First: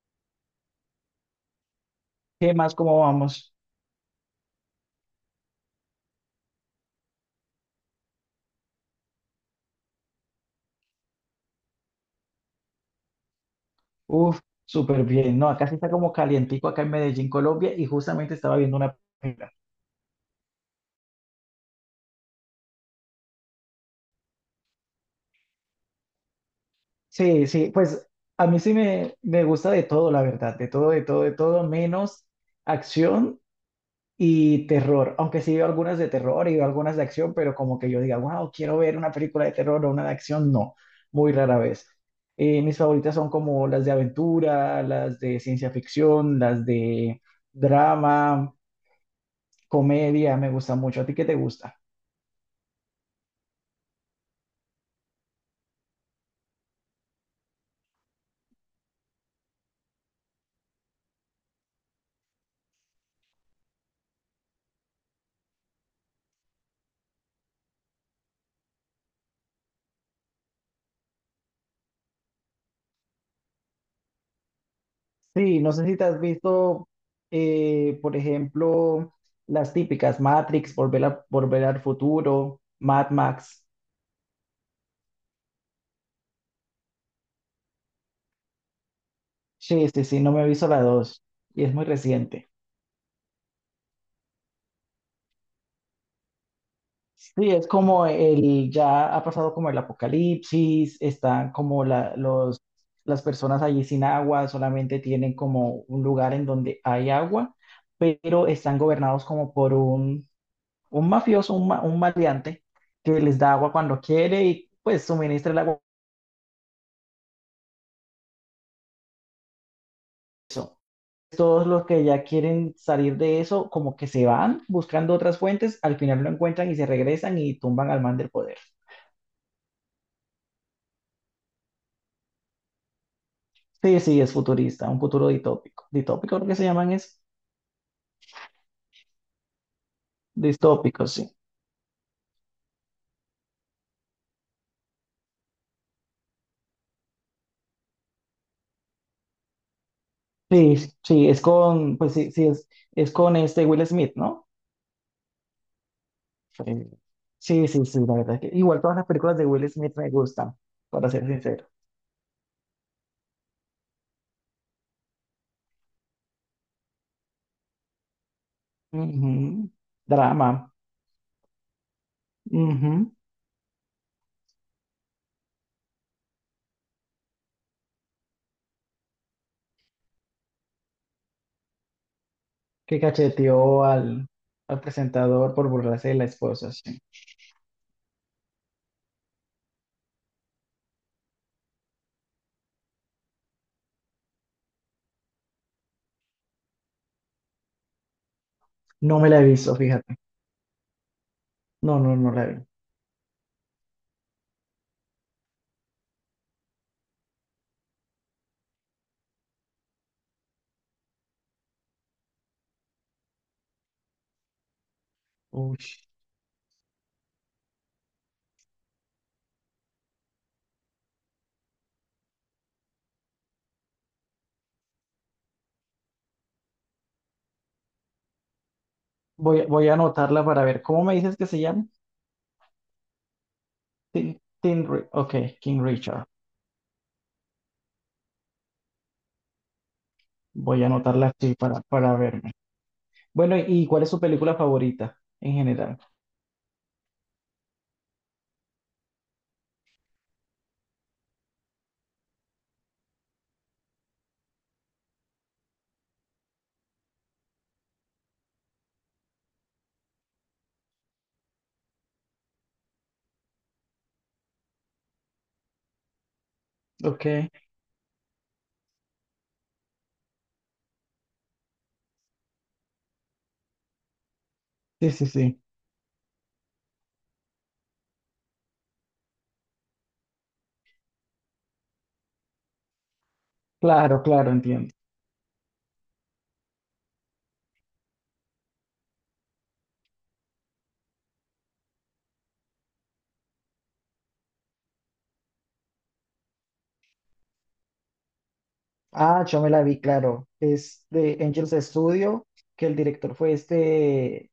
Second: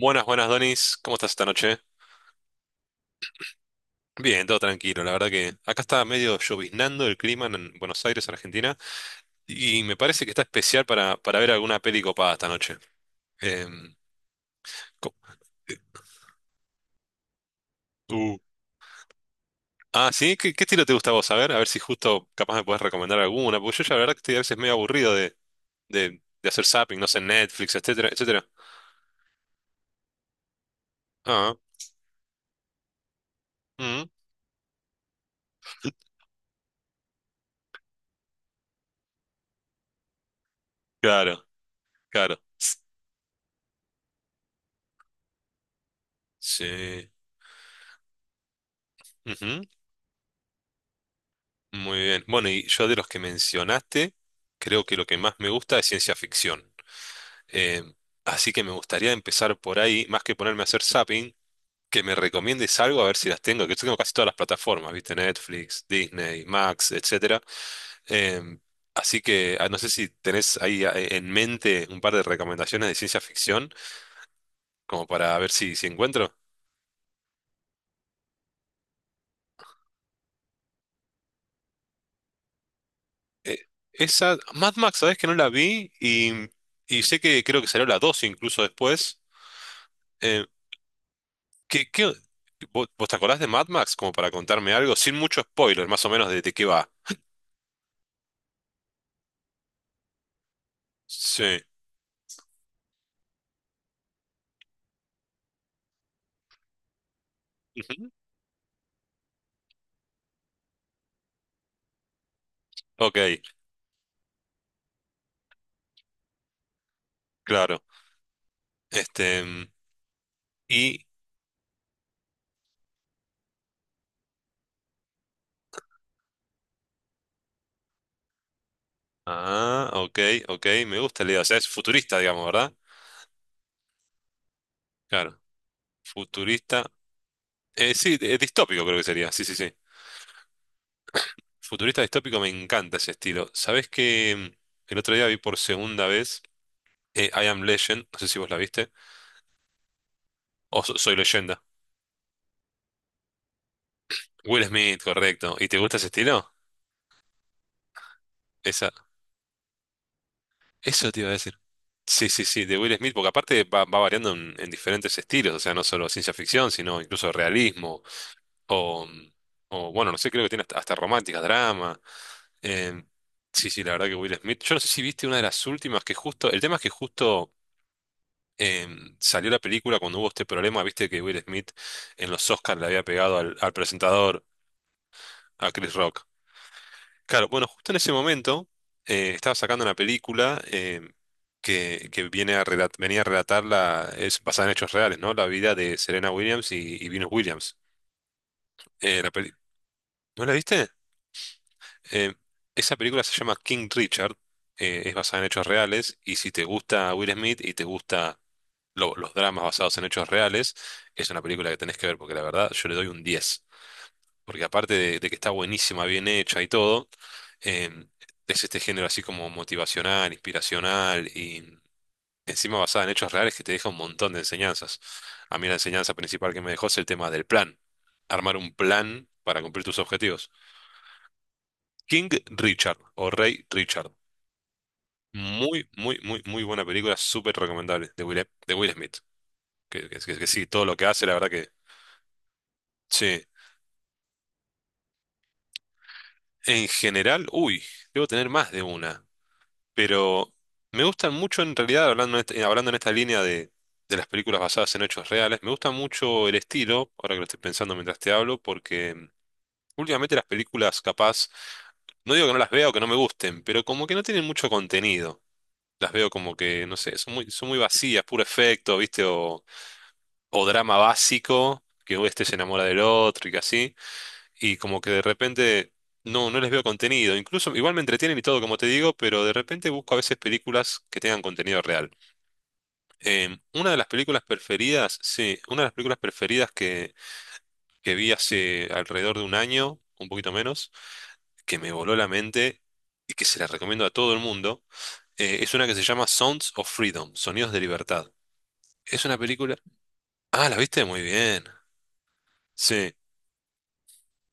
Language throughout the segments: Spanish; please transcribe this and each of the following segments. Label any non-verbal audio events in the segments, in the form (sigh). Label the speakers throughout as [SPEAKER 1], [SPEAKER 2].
[SPEAKER 1] Buenas, buenas, Donis. ¿Cómo estás esta noche?
[SPEAKER 2] ¿Qué más? ¿Cómo vamos?
[SPEAKER 1] Bien, todo tranquilo. La verdad que acá está medio lloviznando el clima en Buenos Aires, Argentina, y me parece que está especial para ver alguna peli copada esta noche. Em,
[SPEAKER 2] Uf, súper
[SPEAKER 1] co-
[SPEAKER 2] bien. No, acá sí
[SPEAKER 1] eh,
[SPEAKER 2] está como calientico acá en Medellín, Colombia, y justamente
[SPEAKER 1] uh,
[SPEAKER 2] estaba viendo una película.
[SPEAKER 1] Ah, ¿sí? ¿Qué estilo te gusta a vos? A ver si justo capaz me puedes recomendar alguna, porque yo ya la verdad que estoy a veces medio aburrido de hacer zapping, no sé,
[SPEAKER 2] Sí, sí,
[SPEAKER 1] Netflix, etcétera,
[SPEAKER 2] pues
[SPEAKER 1] etcétera.
[SPEAKER 2] a mí sí me gusta de todo, la verdad, de todo, de todo, de
[SPEAKER 1] Ah,
[SPEAKER 2] todo, menos acción
[SPEAKER 1] mm,
[SPEAKER 2] y terror. Aunque sí veo algunas de terror y veo algunas de acción, pero como que yo diga, wow, quiero ver una película de terror o una de acción, no, muy
[SPEAKER 1] claro,
[SPEAKER 2] rara vez.
[SPEAKER 1] claro.
[SPEAKER 2] Mis favoritas son como las de aventura, las de ciencia ficción, las
[SPEAKER 1] Sí.
[SPEAKER 2] de drama. Comedia me gusta mucho. ¿A ti qué te gusta?
[SPEAKER 1] Muy bien. Bueno, y yo de los que mencionaste, creo que lo que más me gusta es ciencia ficción. Eh, Así que me gustaría empezar por ahí, más que ponerme a hacer zapping, que me recomiendes algo a ver si las tengo, que yo tengo casi todas las plataformas, ¿viste? Netflix, Disney, Max, etcétera. Eh, Así que no sé si tenés ahí en mente un par de recomendaciones de ciencia ficción, como para ver
[SPEAKER 2] Sí, no
[SPEAKER 1] si
[SPEAKER 2] sé si te has
[SPEAKER 1] encuentro.
[SPEAKER 2] visto, por ejemplo, las típicas Matrix, Volver al Futuro, Mad
[SPEAKER 1] Eh,
[SPEAKER 2] Max.
[SPEAKER 1] Esa, Mad Max, ¿sabés que no la vi? Y sé que creo que salió la 2 incluso después.
[SPEAKER 2] Sí, sí, sí, no me
[SPEAKER 1] Eh,
[SPEAKER 2] he visto la dos y es muy
[SPEAKER 1] ¿Qué, qué,
[SPEAKER 2] reciente.
[SPEAKER 1] vos, vos te acordás de Mad Max como para contarme algo? Sin mucho spoiler, más o menos de qué va.
[SPEAKER 2] Sí, es como el, ya ha pasado como el apocalipsis, están
[SPEAKER 1] Sí.
[SPEAKER 2] como la, los, las personas allí sin agua, solamente tienen como un lugar en donde hay agua,
[SPEAKER 1] Ujú.
[SPEAKER 2] pero están gobernados como por un mafioso, un maleante, que
[SPEAKER 1] Ok,
[SPEAKER 2] les da agua cuando quiere y pues suministra el agua.
[SPEAKER 1] claro. Este, y...
[SPEAKER 2] Todos los que ya quieren salir de eso, como que se van buscando otras fuentes, al final lo encuentran y se regresan y tumban al man del poder.
[SPEAKER 1] Ah, ok, ok, me gusta la idea. O sea, es futurista, digamos, ¿verdad?
[SPEAKER 2] Sí, sí, es futurista, un futuro
[SPEAKER 1] Claro,
[SPEAKER 2] ditópico. Ditópico lo que se
[SPEAKER 1] futurista.
[SPEAKER 2] llaman es
[SPEAKER 1] Sí, distópico creo que sería. Sí, sí, sí.
[SPEAKER 2] distópico, sí.
[SPEAKER 1] Futurista distópico me encanta ese estilo. ¿Sabés que el otro día vi por segunda vez I Am Legend? No sé si vos la viste.
[SPEAKER 2] Sí,
[SPEAKER 1] O Soy
[SPEAKER 2] sí,
[SPEAKER 1] Leyenda.
[SPEAKER 2] es con este Will Smith, ¿no?
[SPEAKER 1] Will Smith, correcto. ¿Y te gusta ese estilo?
[SPEAKER 2] Eh, Sí, sí, sí, la verdad es que igual
[SPEAKER 1] Esa,
[SPEAKER 2] todas las películas de Will Smith me gustan, para
[SPEAKER 1] eso te
[SPEAKER 2] ser
[SPEAKER 1] iba a decir.
[SPEAKER 2] sincero.
[SPEAKER 1] Sí, sí, sí, de Will Smith, porque aparte va, va variando en diferentes estilos, o sea, no solo ciencia ficción, sino incluso realismo, o,
[SPEAKER 2] Ujú.
[SPEAKER 1] bueno, no sé, creo que
[SPEAKER 2] Drama.
[SPEAKER 1] tiene hasta, hasta románticas, drama. em,
[SPEAKER 2] Ujú.
[SPEAKER 1] sí, sí, la verdad que Will Smith, yo no sé si viste una de las últimas que justo, el tema es que justo salió la película cuando hubo este problema, viste que Will Smith en los Oscars le
[SPEAKER 2] Que
[SPEAKER 1] había pegado al
[SPEAKER 2] cacheteó al,
[SPEAKER 1] presentador,
[SPEAKER 2] al presentador por
[SPEAKER 1] a Chris
[SPEAKER 2] burlarse de
[SPEAKER 1] Rock.
[SPEAKER 2] la esposa, sí.
[SPEAKER 1] Claro, bueno, justo en ese momento estaba sacando una película que viene a venía a relatar la, es basada en hechos reales, ¿no? La vida de Serena Williams y Venus Williams.
[SPEAKER 2] No
[SPEAKER 1] Eh,
[SPEAKER 2] me
[SPEAKER 1] la
[SPEAKER 2] la he
[SPEAKER 1] peli-
[SPEAKER 2] visto, fíjate.
[SPEAKER 1] ¿No la viste?
[SPEAKER 2] No, no, no
[SPEAKER 1] Eh,
[SPEAKER 2] la vi.
[SPEAKER 1] Esa película se llama King Richard, es basada en hechos reales y si te gusta Will Smith y te gusta los dramas basados en hechos reales, es una película que tenés que ver porque la verdad yo le doy un 10. Porque aparte de que está
[SPEAKER 2] Uy.
[SPEAKER 1] buenísima, bien hecha y todo, em, es este género así como motivacional, inspiracional y encima basada en hechos reales que te deja un montón de enseñanzas. A mí la enseñanza principal que me dejó es el tema del plan, armar un plan para
[SPEAKER 2] Voy,
[SPEAKER 1] cumplir
[SPEAKER 2] voy a
[SPEAKER 1] tus
[SPEAKER 2] anotarla
[SPEAKER 1] objetivos.
[SPEAKER 2] para ver. ¿Cómo me dices que se llama?
[SPEAKER 1] King Richard o Rey Richard.
[SPEAKER 2] Ok, King
[SPEAKER 1] Muy, muy,
[SPEAKER 2] Richard.
[SPEAKER 1] muy, muy buena película, súper recomendable de Will Smith. Que sí,
[SPEAKER 2] Voy
[SPEAKER 1] todo
[SPEAKER 2] a
[SPEAKER 1] lo que hace,
[SPEAKER 2] anotarla
[SPEAKER 1] la verdad
[SPEAKER 2] aquí
[SPEAKER 1] que
[SPEAKER 2] para verme.
[SPEAKER 1] sí.
[SPEAKER 2] Bueno, ¿y cuál es su película favorita en general?
[SPEAKER 1] En general, uy, debo tener más de una. Pero me gustan mucho en realidad, hablando en hablando en esta línea de las películas basadas en hechos reales, me gusta mucho el estilo, ahora que lo estoy pensando mientras te hablo, porque últimamente las películas capaz, no digo que no las vea o que no me gusten, pero como que no tienen mucho contenido. Las veo como que, no sé,
[SPEAKER 2] Ok,
[SPEAKER 1] son muy vacías, puro efecto, ¿viste? O drama básico, que este se enamora del otro y que así y como que
[SPEAKER 2] sí,
[SPEAKER 1] de
[SPEAKER 2] sí, sí.
[SPEAKER 1] repente no les veo contenido. Incluso igual me entretienen y todo, como te digo, pero de repente busco a veces películas que tengan contenido real.
[SPEAKER 2] Claro, claro, entiendo.
[SPEAKER 1] Una de las películas preferidas que vi hace alrededor de un año, un poquito menos, que me voló la mente y que se la recomiendo a todo el mundo, es una que se llama Sounds of Freedom, Sonidos de Libertad. Es una
[SPEAKER 2] Ah, yo me
[SPEAKER 1] película...
[SPEAKER 2] la vi, claro.
[SPEAKER 1] Ah, la viste
[SPEAKER 2] Es
[SPEAKER 1] muy
[SPEAKER 2] de
[SPEAKER 1] bien.
[SPEAKER 2] Angels Studio, que el
[SPEAKER 1] Sí,
[SPEAKER 2] director fue este,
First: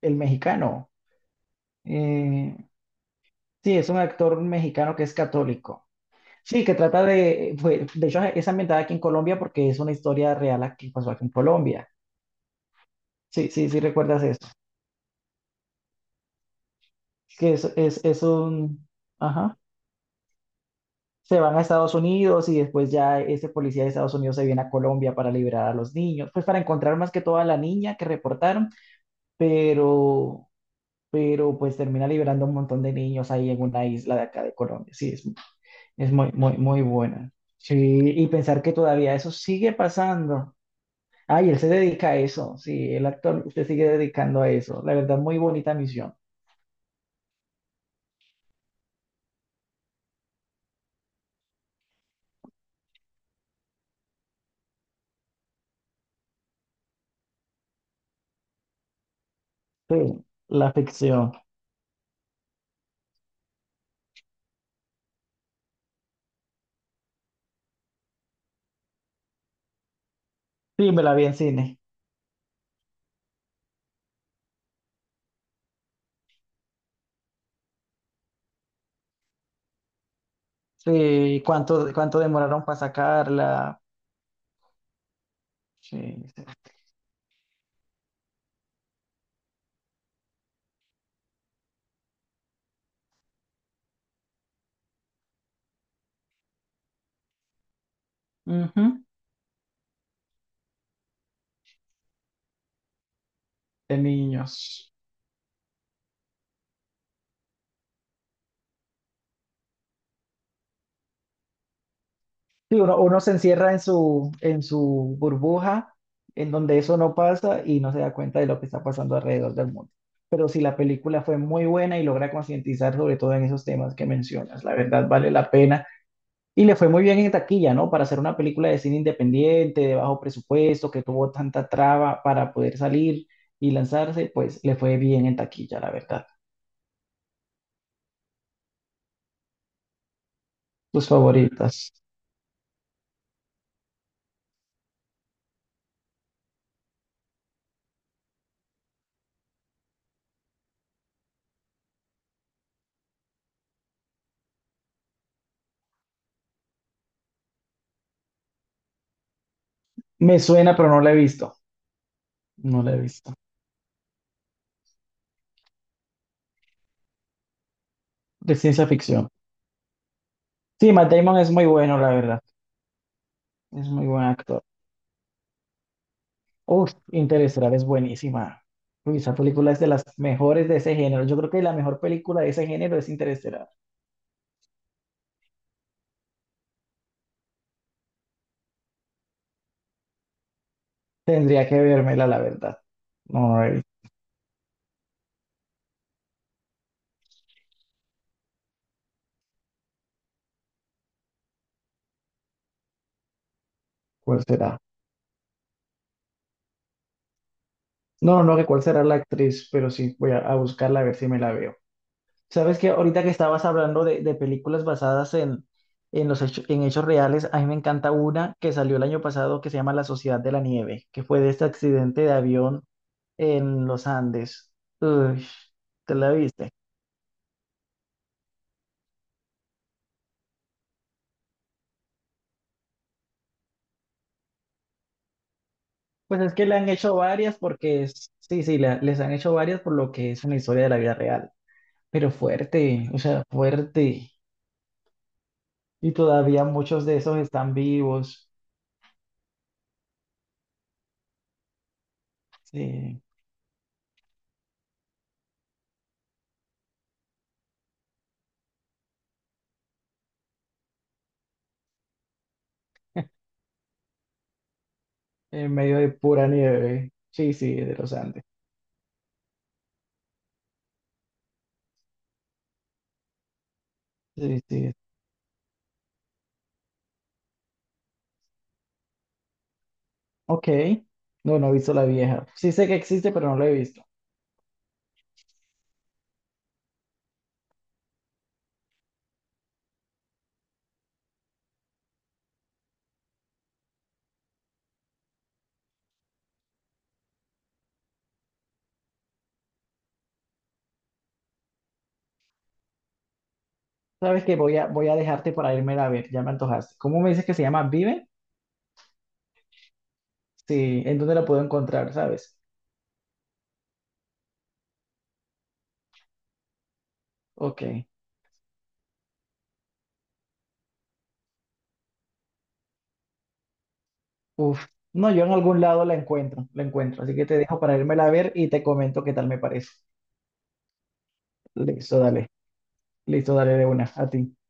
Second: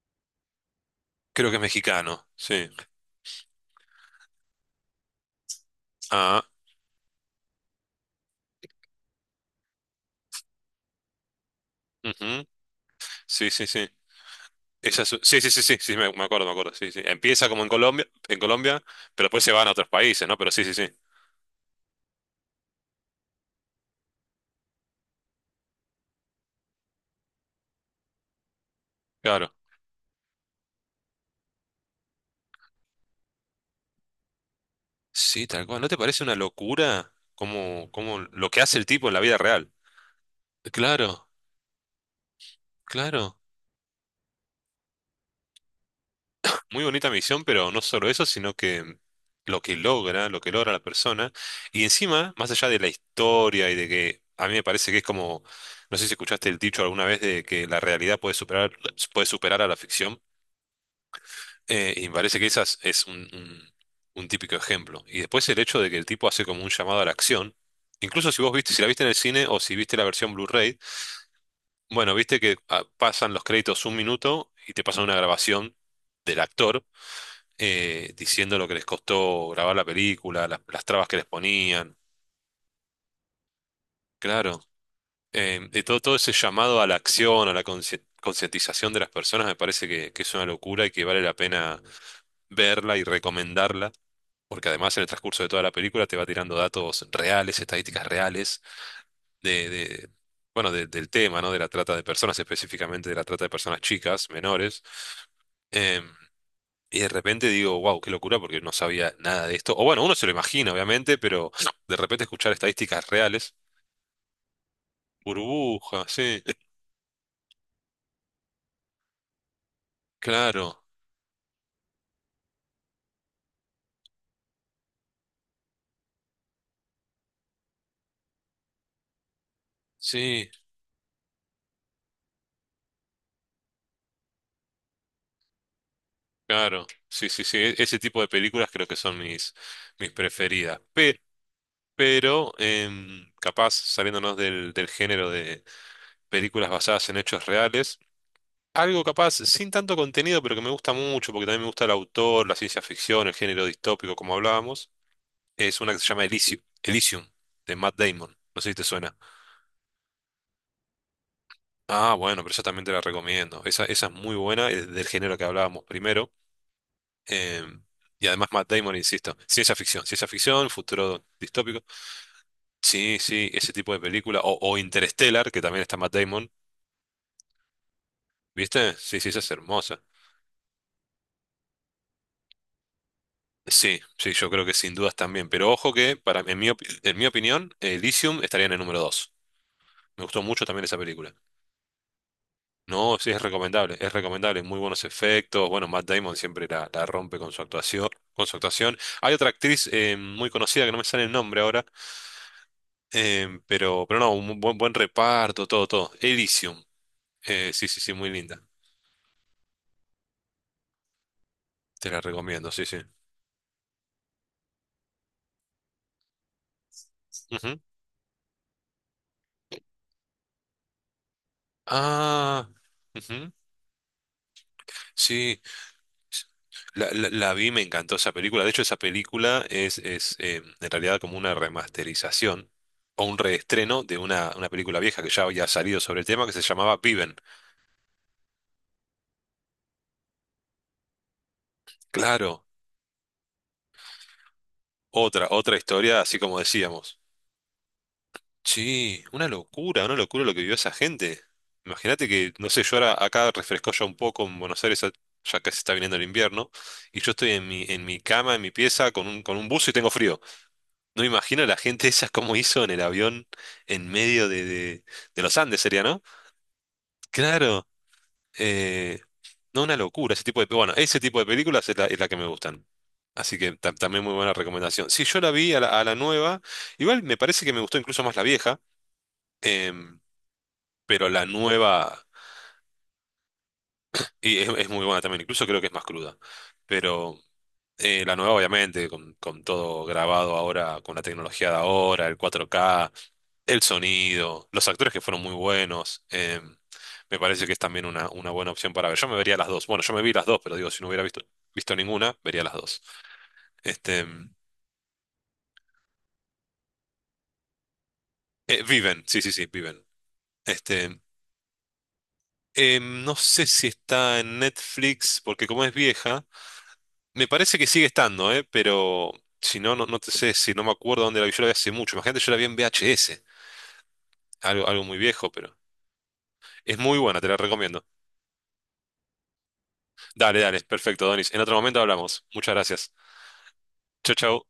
[SPEAKER 2] el mexicano.
[SPEAKER 1] creo que es mexicano.
[SPEAKER 2] Eh,
[SPEAKER 1] Sí.
[SPEAKER 2] sí, es un actor mexicano que es católico.
[SPEAKER 1] Ah,
[SPEAKER 2] Sí, que trata de, de hecho, es ambientada aquí en Colombia porque es una historia real que pasó aquí en Colombia.
[SPEAKER 1] ujú. Sí,
[SPEAKER 2] Sí,
[SPEAKER 1] sí,
[SPEAKER 2] sí, sí,
[SPEAKER 1] sí.
[SPEAKER 2] recuerdas eso.
[SPEAKER 1] Sí, sí, sí, sí, sí, me acuerdo, me acuerdo. Sí, sí. Empieza
[SPEAKER 2] Que
[SPEAKER 1] como
[SPEAKER 2] es
[SPEAKER 1] En Colombia,
[SPEAKER 2] un,
[SPEAKER 1] pero después se
[SPEAKER 2] ajá.
[SPEAKER 1] van a otros países, ¿no? Pero sí, sí, sí.
[SPEAKER 2] Se van a Estados Unidos y después ya ese policía de Estados Unidos se viene a Colombia para liberar a los niños, pues para encontrar más que todo a la niña que reportaron,
[SPEAKER 1] Claro.
[SPEAKER 2] pero pero pues termina liberando un montón de niños ahí en una isla de acá de Colombia.
[SPEAKER 1] Sí, tal cual. ¿No te
[SPEAKER 2] Es
[SPEAKER 1] parece
[SPEAKER 2] muy,
[SPEAKER 1] una
[SPEAKER 2] muy, muy
[SPEAKER 1] locura
[SPEAKER 2] buena. Sí,
[SPEAKER 1] como, como
[SPEAKER 2] y
[SPEAKER 1] lo que
[SPEAKER 2] pensar que
[SPEAKER 1] hace el tipo en
[SPEAKER 2] todavía
[SPEAKER 1] la
[SPEAKER 2] eso
[SPEAKER 1] vida real?
[SPEAKER 2] sigue pasando.
[SPEAKER 1] Claro,
[SPEAKER 2] Ay, él se dedica a eso, sí, el
[SPEAKER 1] claro.
[SPEAKER 2] actor se sigue dedicando a eso. La verdad, muy bonita misión.
[SPEAKER 1] Muy bonita misión, pero no solo eso, sino que lo que logra la persona. Y encima, más allá de la historia y de que a mí me parece que es como, no sé si escuchaste el dicho alguna vez de que la realidad puede superar a la ficción.
[SPEAKER 2] Sí, la ficción.
[SPEAKER 1] Y me parece que esas es un típico ejemplo. Y después el hecho de que el tipo hace como un llamado a la acción. Incluso si vos viste, si la viste en el cine o si viste la versión Blu-ray,
[SPEAKER 2] Sí, me la vi en cine.
[SPEAKER 1] bueno, viste que pasan los créditos un minuto y te pasan una grabación del actor diciendo lo que les costó grabar la película, las trabas que les
[SPEAKER 2] Sí, cuánto,
[SPEAKER 1] ponían.
[SPEAKER 2] cuánto demoraron para sacarla.
[SPEAKER 1] Claro.
[SPEAKER 2] Sí,
[SPEAKER 1] Todo ese
[SPEAKER 2] sí.
[SPEAKER 1] llamado a la acción, a la concientización de las personas, me parece que es una locura y que vale la pena verla y recomendarla porque además en el transcurso de toda la película te va tirando datos reales, estadísticas reales
[SPEAKER 2] Ujú.
[SPEAKER 1] de, de- bueno, del tema, ¿no? De la trata de personas, específicamente de la trata de personas
[SPEAKER 2] De
[SPEAKER 1] chicas, menores.
[SPEAKER 2] niños.
[SPEAKER 1] Em, y de repente digo, wow, qué locura, porque no sabía nada de esto. O bueno, uno se lo imagina, obviamente, pero (sniffs) de repente escuchar
[SPEAKER 2] Sí, uno,
[SPEAKER 1] estadísticas
[SPEAKER 2] uno se
[SPEAKER 1] reales,
[SPEAKER 2] encierra en su burbuja,
[SPEAKER 1] burbuja, sí,
[SPEAKER 2] en donde eso no pasa y no se da cuenta de lo que está pasando alrededor del mundo. Pero sí, la
[SPEAKER 1] claro,
[SPEAKER 2] película fue muy buena y logra concientizar sobre todo en esos temas que mencionas. La verdad, vale la pena. Y le fue muy bien en taquilla, ¿no? Para hacer una película de cine independiente, de bajo
[SPEAKER 1] sí,
[SPEAKER 2] presupuesto, que tuvo tanta traba para poder salir y lanzarse, pues le fue bien en taquilla, la verdad.
[SPEAKER 1] claro, sí, sí, sí. Ese tipo de películas creo que son mis, mis preferidas.
[SPEAKER 2] Tus favoritas.
[SPEAKER 1] Pero capaz saliéndonos del género de películas basadas en hechos reales. Algo capaz, sin tanto contenido, pero que me gusta mucho, porque también me gusta el autor, la ciencia ficción, el género distópico, como hablábamos, es una que se llama Elysium, Elysium, de Matt Damon. No sé si te suena.
[SPEAKER 2] Me suena, pero no la he visto.
[SPEAKER 1] Ah, bueno, pero esa
[SPEAKER 2] No
[SPEAKER 1] también te
[SPEAKER 2] la he
[SPEAKER 1] la
[SPEAKER 2] visto.
[SPEAKER 1] recomiendo. Esa es muy buena, es del género que hablábamos primero. em, y además
[SPEAKER 2] De
[SPEAKER 1] Matt
[SPEAKER 2] ciencia
[SPEAKER 1] Damon,
[SPEAKER 2] ficción.
[SPEAKER 1] insisto, ciencia ficción,
[SPEAKER 2] Sí, Matt
[SPEAKER 1] futuro
[SPEAKER 2] Damon es muy
[SPEAKER 1] distópico.
[SPEAKER 2] bueno, la verdad.
[SPEAKER 1] Sí, sí, ese
[SPEAKER 2] Es
[SPEAKER 1] tipo de
[SPEAKER 2] muy buen
[SPEAKER 1] película.
[SPEAKER 2] actor.
[SPEAKER 1] O Interstellar, que también está Matt Damon.
[SPEAKER 2] Uf, Interestelar es buenísima.
[SPEAKER 1] ¿Viste?
[SPEAKER 2] Uy,
[SPEAKER 1] Sí, sí,
[SPEAKER 2] esa
[SPEAKER 1] esa es
[SPEAKER 2] película es de
[SPEAKER 1] hermosa.
[SPEAKER 2] las mejores de ese género. Yo creo que la mejor película de ese género es Interestelar.
[SPEAKER 1] Sí, sí, yo creo que sin dudas también. Pero ojo que, para, en mi, en mi opinión, Elysium estaría en el número 2. Me gustó mucho también esa película.
[SPEAKER 2] Tendría que vérmela, la verdad.
[SPEAKER 1] No, sí, es
[SPEAKER 2] No, no,
[SPEAKER 1] recomendable, es recomendable. Muy buenos efectos. Bueno, Matt Damon siempre la rompe con su actuación, con su actuación. Hay otra actriz muy conocida que no me sale el nombre ahora, pero no,
[SPEAKER 2] ¿cuál
[SPEAKER 1] un buen,
[SPEAKER 2] será?
[SPEAKER 1] buen reparto, todo, todo. Elysium. Sí, sí, sí, muy
[SPEAKER 2] No, no,
[SPEAKER 1] linda.
[SPEAKER 2] sé cuál será la actriz, pero sí, voy a buscarla a ver si me la veo.
[SPEAKER 1] Te la recomiendo,
[SPEAKER 2] Sabes
[SPEAKER 1] sí,
[SPEAKER 2] que
[SPEAKER 1] sí.
[SPEAKER 2] ahorita que estabas hablando de películas basadas en los en hechos reales, a mí me
[SPEAKER 1] Ujú.
[SPEAKER 2] encanta una que salió el año pasado que se llama La Sociedad de la Nieve, que fue de este accidente de
[SPEAKER 1] Ah,
[SPEAKER 2] avión
[SPEAKER 1] ujú.
[SPEAKER 2] en los Andes. Uy,
[SPEAKER 1] Sí,
[SPEAKER 2] ¿te la viste?
[SPEAKER 1] La vi, me encantó esa película. De hecho, esa película es en realidad como una remasterización o un reestreno de una película vieja que ya había salido sobre el
[SPEAKER 2] Pues
[SPEAKER 1] tema que
[SPEAKER 2] es
[SPEAKER 1] se
[SPEAKER 2] que le han
[SPEAKER 1] llamaba
[SPEAKER 2] hecho
[SPEAKER 1] Viven.
[SPEAKER 2] varias porque es, sí, sí, les han hecho varias por lo que es una historia de la vida real, pero
[SPEAKER 1] Claro,
[SPEAKER 2] fuerte, o sea, fuerte.
[SPEAKER 1] otra, otra
[SPEAKER 2] Y
[SPEAKER 1] historia, así como
[SPEAKER 2] todavía muchos
[SPEAKER 1] decíamos.
[SPEAKER 2] de esos están vivos,
[SPEAKER 1] Sí, una locura lo que vivió esa gente. Imagínate que, no sé, yo ahora
[SPEAKER 2] sí,
[SPEAKER 1] acá refrescó ya un poco en Buenos Aires, ya que se está viniendo el invierno, y yo estoy en mi cama, en mi pieza, con un buzo y tengo frío. No imagino la gente esa cómo hizo en el avión en medio de los
[SPEAKER 2] en
[SPEAKER 1] Andes,
[SPEAKER 2] medio
[SPEAKER 1] sería,
[SPEAKER 2] de
[SPEAKER 1] ¿no?
[SPEAKER 2] pura nieve, sí, sí,
[SPEAKER 1] Claro,
[SPEAKER 2] de los Andes.
[SPEAKER 1] eh, no una locura, ese tipo de, bueno, ese tipo de películas es la que me gustan. Así que también muy buena
[SPEAKER 2] Sí, sí,
[SPEAKER 1] recomendación. Sí, yo la vi a a la nueva, igual me parece que me gustó incluso más la vieja, em,
[SPEAKER 2] ok,
[SPEAKER 1] pero la
[SPEAKER 2] no, no he visto la
[SPEAKER 1] nueva
[SPEAKER 2] vieja. Sí sé que existe, pero no la he visto.
[SPEAKER 1] y es muy buena también, incluso creo que es más cruda. Pero la nueva, obviamente, con todo grabado ahora, con la tecnología de ahora, el 4K, el sonido, los actores que fueron muy buenos. Me parece que es también una buena opción para ver. Yo me vería las dos. Bueno, yo me vi las dos, pero digo, si no hubiera visto ninguna, vería las dos. Este,
[SPEAKER 2] Sabes que voy a dejarte para irme a ver, ya me antojaste. ¿Cómo me dices que se llama Vive?
[SPEAKER 1] Viven, sí, sí, sí, Viven.
[SPEAKER 2] Sí, ¿en
[SPEAKER 1] Este,
[SPEAKER 2] dónde la puedo encontrar, sabes?
[SPEAKER 1] no sé si está en Netflix, porque como es vieja, me parece
[SPEAKER 2] Ok,
[SPEAKER 1] que sigue estando, pero si no, te sé si no me acuerdo dónde la vi. Yo la vi hace mucho. Imagínate, yo la vi en VHS.
[SPEAKER 2] uf.
[SPEAKER 1] Algo, algo muy
[SPEAKER 2] No, yo
[SPEAKER 1] viejo,
[SPEAKER 2] en
[SPEAKER 1] pero
[SPEAKER 2] algún lado la encuentro, la
[SPEAKER 1] es muy
[SPEAKER 2] encuentro. Así
[SPEAKER 1] buena,
[SPEAKER 2] que
[SPEAKER 1] te la
[SPEAKER 2] te dejo para
[SPEAKER 1] recomiendo.
[SPEAKER 2] irme a ver y te comento qué tal me parece.
[SPEAKER 1] Dale, dale, perfecto, Donis. En otro momento
[SPEAKER 2] Listo,
[SPEAKER 1] hablamos.
[SPEAKER 2] dale.
[SPEAKER 1] Muchas gracias.
[SPEAKER 2] Listo, dale de una, a
[SPEAKER 1] Chau,
[SPEAKER 2] ti.
[SPEAKER 1] chau.